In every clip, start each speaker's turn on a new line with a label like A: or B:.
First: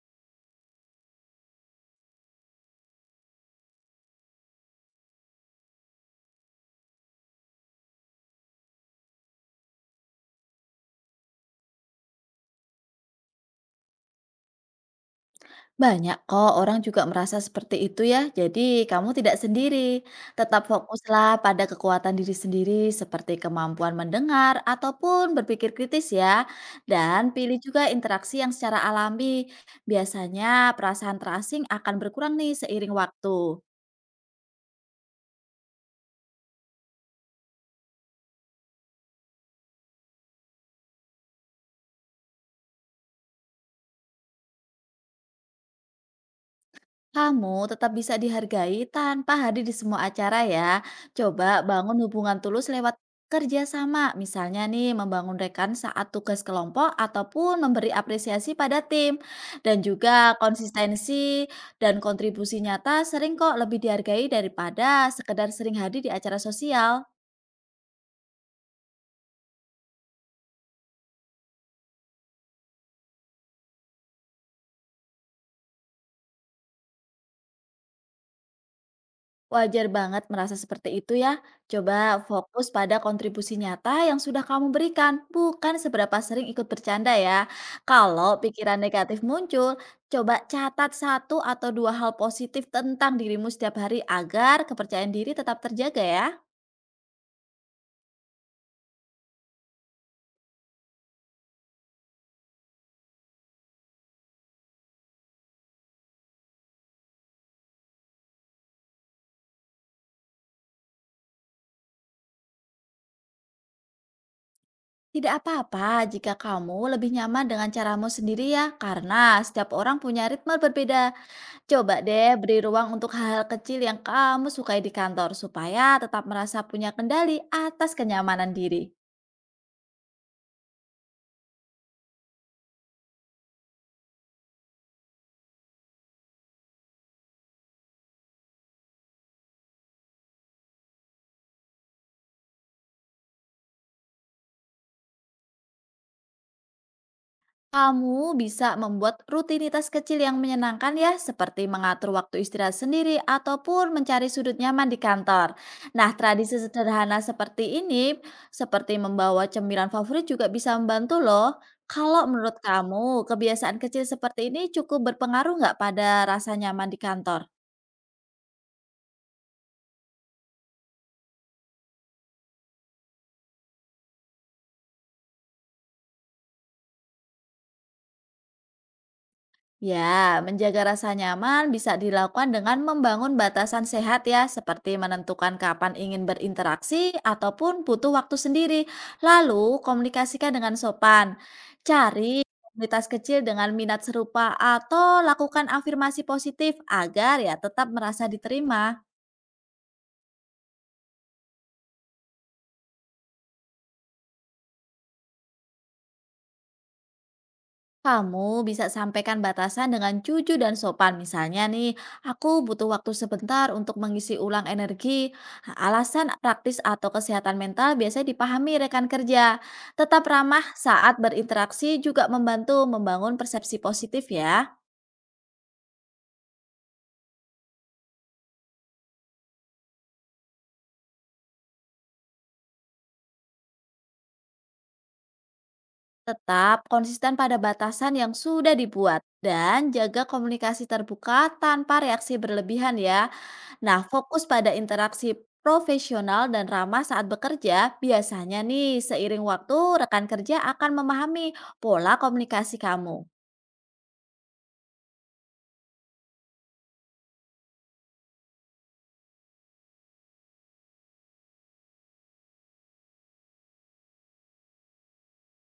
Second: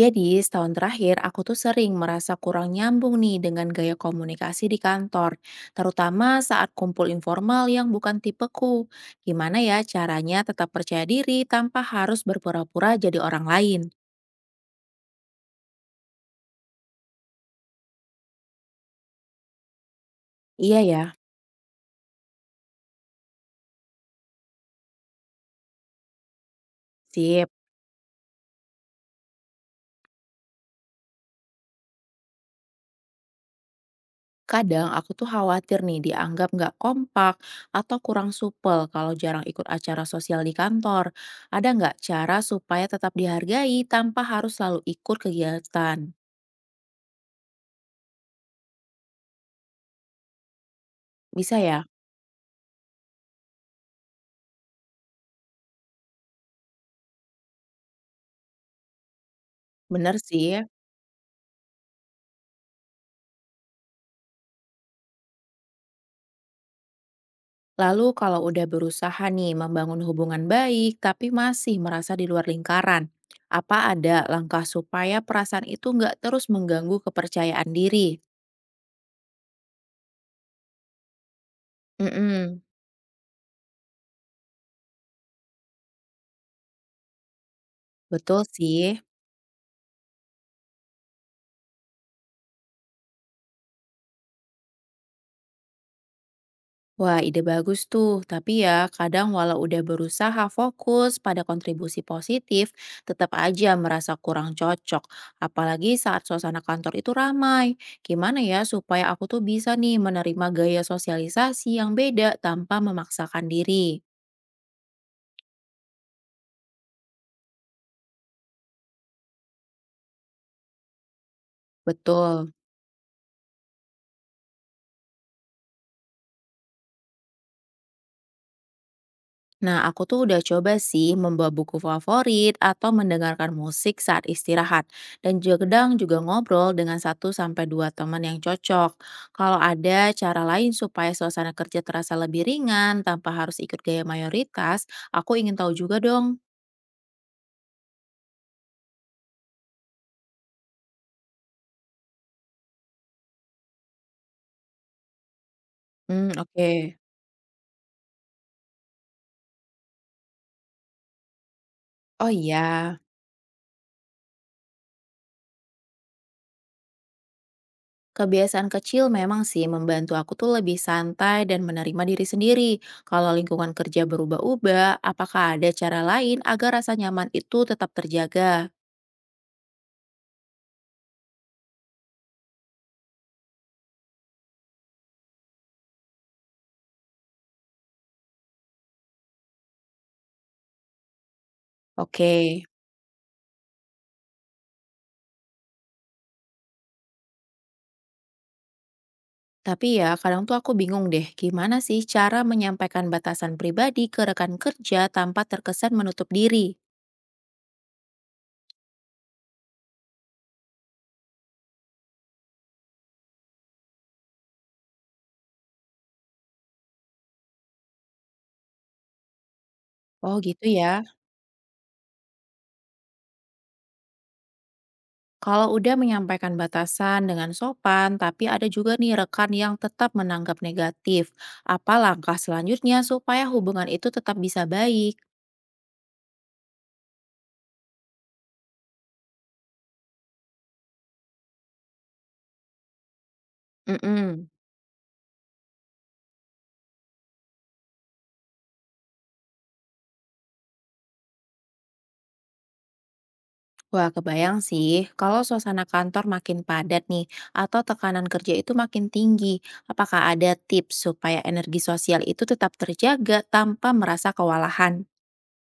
A: Jadi, setahun terakhir aku tuh sering merasa kurang nyambung nih dengan gaya komunikasi di kantor, terutama saat kumpul informal yang bukan tipeku. Gimana ya caranya tetap percaya diri tanpa harus berpura-pura jadi orang lain?
B: Banyak kok orang juga merasa seperti itu ya, jadi kamu tidak sendiri. Tetap
A: Iya ya,
B: fokuslah pada kekuatan diri sendiri seperti kemampuan mendengar ataupun berpikir kritis ya. Dan
A: sip.
B: pilih juga interaksi yang secara alami. Biasanya perasaan terasing akan berkurang nih seiring waktu.
A: Kadang aku tuh khawatir nih dianggap nggak kompak atau kurang supel kalau jarang ikut acara sosial di kantor. Ada nggak cara supaya tetap dihargai tanpa harus selalu ikut kegiatan?
B: Kamu tetap bisa dihargai tanpa hadir di semua acara ya.
A: Bisa
B: Coba
A: ya?
B: bangun hubungan tulus lewat kerjasama. Misalnya nih membangun rekan saat tugas kelompok ataupun memberi apresiasi pada tim. Dan
A: Bener
B: juga
A: sih.
B: konsistensi dan kontribusi nyata sering kok lebih dihargai daripada sekedar sering hadir di acara sosial.
A: Lalu kalau udah berusaha nih membangun hubungan baik tapi masih merasa di luar lingkaran, apa ada langkah supaya perasaan itu nggak terus mengganggu kepercayaan diri?
B: Wajar banget merasa seperti itu ya. Coba
A: Mm-mm.
B: fokus pada kontribusi nyata yang sudah kamu berikan, bukan seberapa sering ikut bercanda ya. Kalau
A: Betul
B: pikiran
A: sih.
B: negatif muncul, coba catat satu atau dua hal positif tentang dirimu setiap hari agar kepercayaan diri tetap terjaga ya.
A: Wah, ide bagus tuh. Tapi ya, kadang walau udah berusaha fokus pada kontribusi positif, tetap aja merasa kurang cocok. Apalagi saat suasana kantor itu ramai. Gimana ya supaya aku tuh bisa nih menerima gaya sosialisasi yang beda tanpa memaksakan diri?
B: Tidak apa-apa jika kamu lebih nyaman dengan caramu sendiri ya, karena setiap orang punya ritme berbeda. Coba deh
A: Betul.
B: beri ruang untuk hal-hal kecil yang kamu sukai di kantor supaya tetap merasa punya kendali atas kenyamanan diri.
A: Nah, aku tuh udah coba sih membawa buku favorit atau mendengarkan musik saat istirahat. Dan juga kadang juga ngobrol dengan 1 sampai 2 teman yang cocok. Kalau ada cara lain supaya suasana kerja terasa lebih ringan tanpa harus ikut gaya mayoritas, aku ingin tahu juga dong.
B: Kamu bisa membuat rutinitas kecil yang menyenangkan ya, seperti mengatur waktu istirahat sendiri ataupun mencari sudut nyaman di kantor. Nah,
A: Hmm,
B: tradisi
A: oke.
B: sederhana seperti ini, seperti membawa cemilan favorit juga bisa membantu loh. Kalau
A: Oh
B: menurut
A: iya.
B: kamu, kebiasaan kecil seperti ini cukup berpengaruh nggak pada rasa nyaman di kantor?
A: Kebiasaan kecil memang sih membantu aku tuh lebih santai dan menerima diri sendiri. Kalau lingkungan kerja berubah-ubah, apakah ada cara lain agar rasa nyaman itu tetap terjaga?
B: Ya, menjaga rasa nyaman bisa dilakukan dengan membangun batasan sehat ya, seperti menentukan kapan ingin berinteraksi ataupun butuh waktu sendiri. Lalu, komunikasikan dengan sopan.
A: Oke.
B: Cari komunitas kecil dengan minat serupa atau lakukan afirmasi positif agar ya tetap merasa diterima.
A: Tapi ya, kadang tuh aku bingung deh, gimana sih cara menyampaikan batasan pribadi ke rekan kerja tanpa terkesan menutup diri?
B: Kamu bisa sampaikan batasan dengan jujur dan sopan. Misalnya nih, aku butuh waktu sebentar untuk mengisi ulang energi. Alasan praktis atau kesehatan mental biasanya dipahami rekan kerja. Tetap
A: Oh
B: ramah
A: gitu ya.
B: saat berinteraksi juga membantu membangun persepsi positif ya.
A: Kalau udah menyampaikan batasan dengan sopan, tapi ada juga nih rekan yang tetap menanggap negatif. Apa langkah selanjutnya supaya hubungan itu tetap bisa baik?
B: Tetap konsisten pada batasan yang sudah dibuat dan jaga komunikasi terbuka tanpa reaksi berlebihan ya. Nah, fokus
A: Mm-mm.
B: pada interaksi profesional dan ramah saat bekerja, biasanya nih seiring waktu rekan kerja akan memahami pola komunikasi kamu.
A: Wah, kebayang sih kalau suasana kantor makin padat nih atau tekanan kerja itu makin tinggi. Apakah ada tips supaya energi sosial itu tetap terjaga tanpa merasa kewalahan?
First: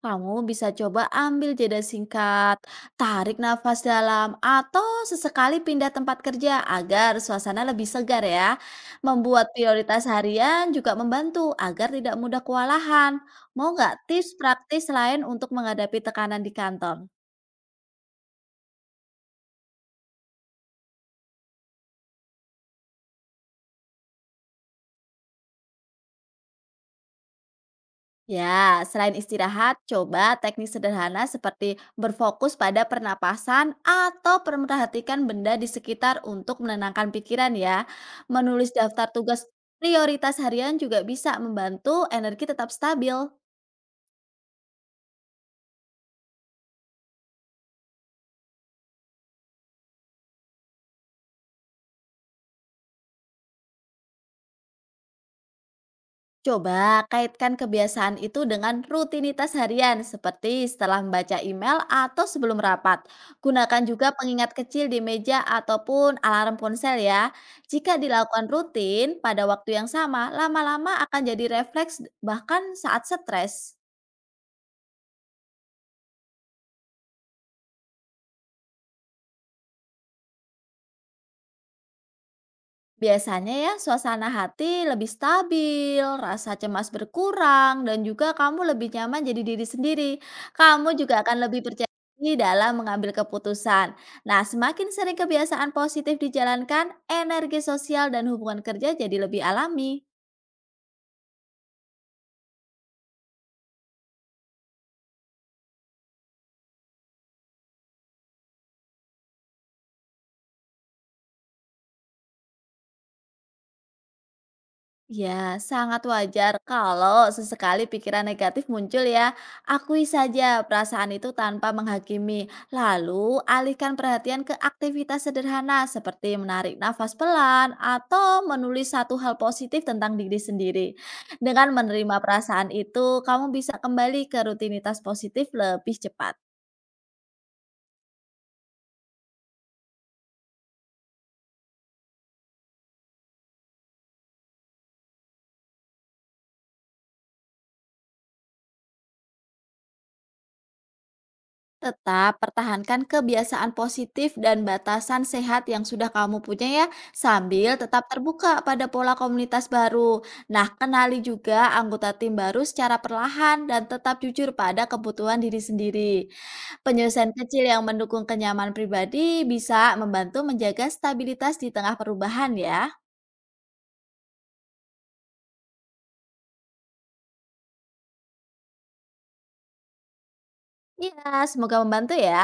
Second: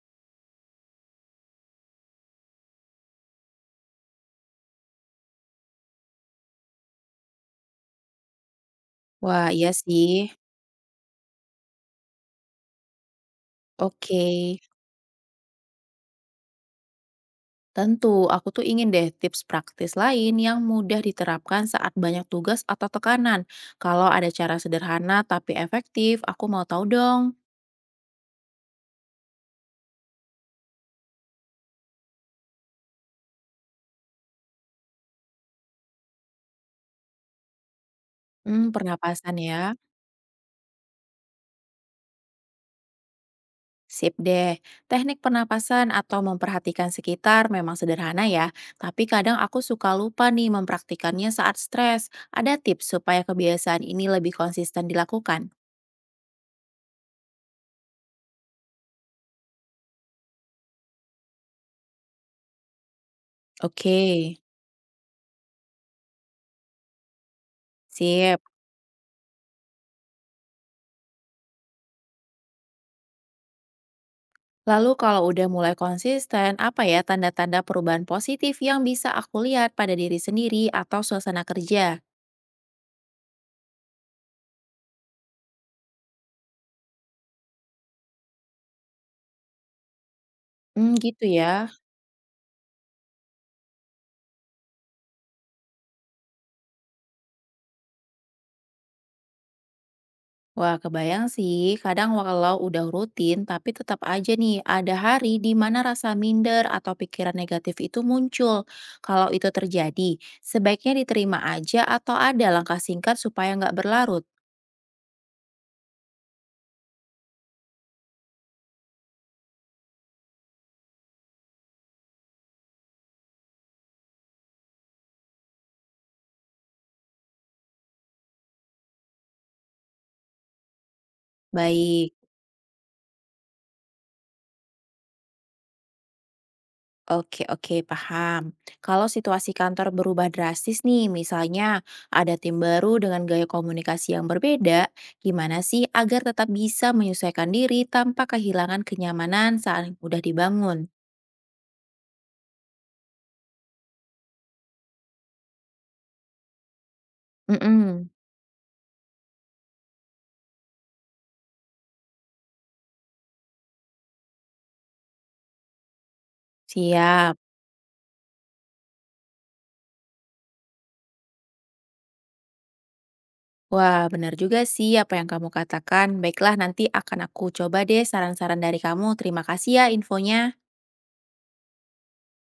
B: Kamu bisa coba ambil jeda singkat, tarik nafas dalam, atau sesekali pindah tempat kerja agar suasana lebih segar ya. Membuat
A: Wah, iya
B: prioritas
A: sih.
B: harian juga membantu agar tidak mudah kewalahan. Mau nggak
A: Oke.
B: tips praktis lain untuk menghadapi tekanan di kantor?
A: Tentu, aku tuh ingin deh tips praktis lain yang mudah diterapkan saat banyak tugas atau tekanan. Kalau ada cara sederhana tapi efektif, aku mau tahu dong.
B: Ya, selain istirahat, coba teknik sederhana seperti berfokus pada pernapasan atau memperhatikan benda di sekitar untuk menenangkan pikiran ya.
A: Hmm,
B: Menulis daftar
A: pernapasan
B: tugas
A: ya.
B: prioritas harian juga bisa membantu energi tetap stabil.
A: Sip deh. Teknik pernapasan atau memperhatikan sekitar memang sederhana ya, tapi kadang aku suka lupa nih mempraktikannya saat stres. Ada tips supaya kebiasaan ini lebih konsisten dilakukan?
B: Coba kaitkan kebiasaan itu dengan rutinitas harian, seperti setelah membaca email atau sebelum rapat. Gunakan
A: Oke,
B: juga pengingat kecil di meja ataupun alarm ponsel ya. Jika
A: sip.
B: dilakukan rutin pada waktu yang sama, lama-lama akan jadi refleks bahkan saat stres.
A: Lalu kalau udah mulai konsisten, apa ya tanda-tanda perubahan positif yang bisa aku lihat pada diri sendiri atau suasana kerja?
B: Biasanya ya, suasana hati lebih stabil, rasa cemas berkurang, dan juga kamu lebih nyaman jadi diri sendiri. Kamu
A: Hmm,
B: juga
A: gitu
B: akan lebih
A: ya.
B: percaya diri dalam mengambil keputusan. Nah, semakin sering kebiasaan positif dijalankan, energi sosial dan hubungan kerja jadi lebih alami.
A: Wah, kebayang sih, kadang walau udah rutin, tapi tetap aja nih ada hari di mana rasa minder atau pikiran negatif itu muncul. Kalau itu terjadi, sebaiknya diterima aja atau ada langkah singkat supaya nggak berlarut.
B: Ya, sangat wajar kalau sesekali pikiran negatif muncul ya. Akui saja perasaan itu tanpa menghakimi. Lalu, alihkan perhatian ke aktivitas sederhana seperti menarik nafas pelan atau menulis satu hal positif tentang diri sendiri. Dengan
A: Baik.
B: menerima perasaan itu, kamu bisa kembali ke rutinitas positif lebih cepat.
A: Oke oke, paham. Kalau situasi kantor berubah drastis nih, misalnya ada tim baru dengan gaya komunikasi yang berbeda, gimana sih agar tetap bisa menyesuaikan diri tanpa kehilangan kenyamanan saat yang udah dibangun?
B: Tetap pertahankan kebiasaan positif dan batasan sehat yang sudah kamu punya ya, sambil tetap
A: Mm-mm.
B: terbuka pada pola komunitas baru. Nah, kenali juga anggota tim baru secara perlahan dan tetap jujur pada kebutuhan diri sendiri. Penyelesaian
A: Siap.
B: kecil yang mendukung kenyamanan pribadi bisa membantu menjaga stabilitas di tengah perubahan ya.
A: Wah, benar juga sih apa yang kamu katakan. Baiklah, nanti akan aku coba deh saran-saran dari kamu. Terima kasih ya infonya.
B: Iya, semoga membantu ya.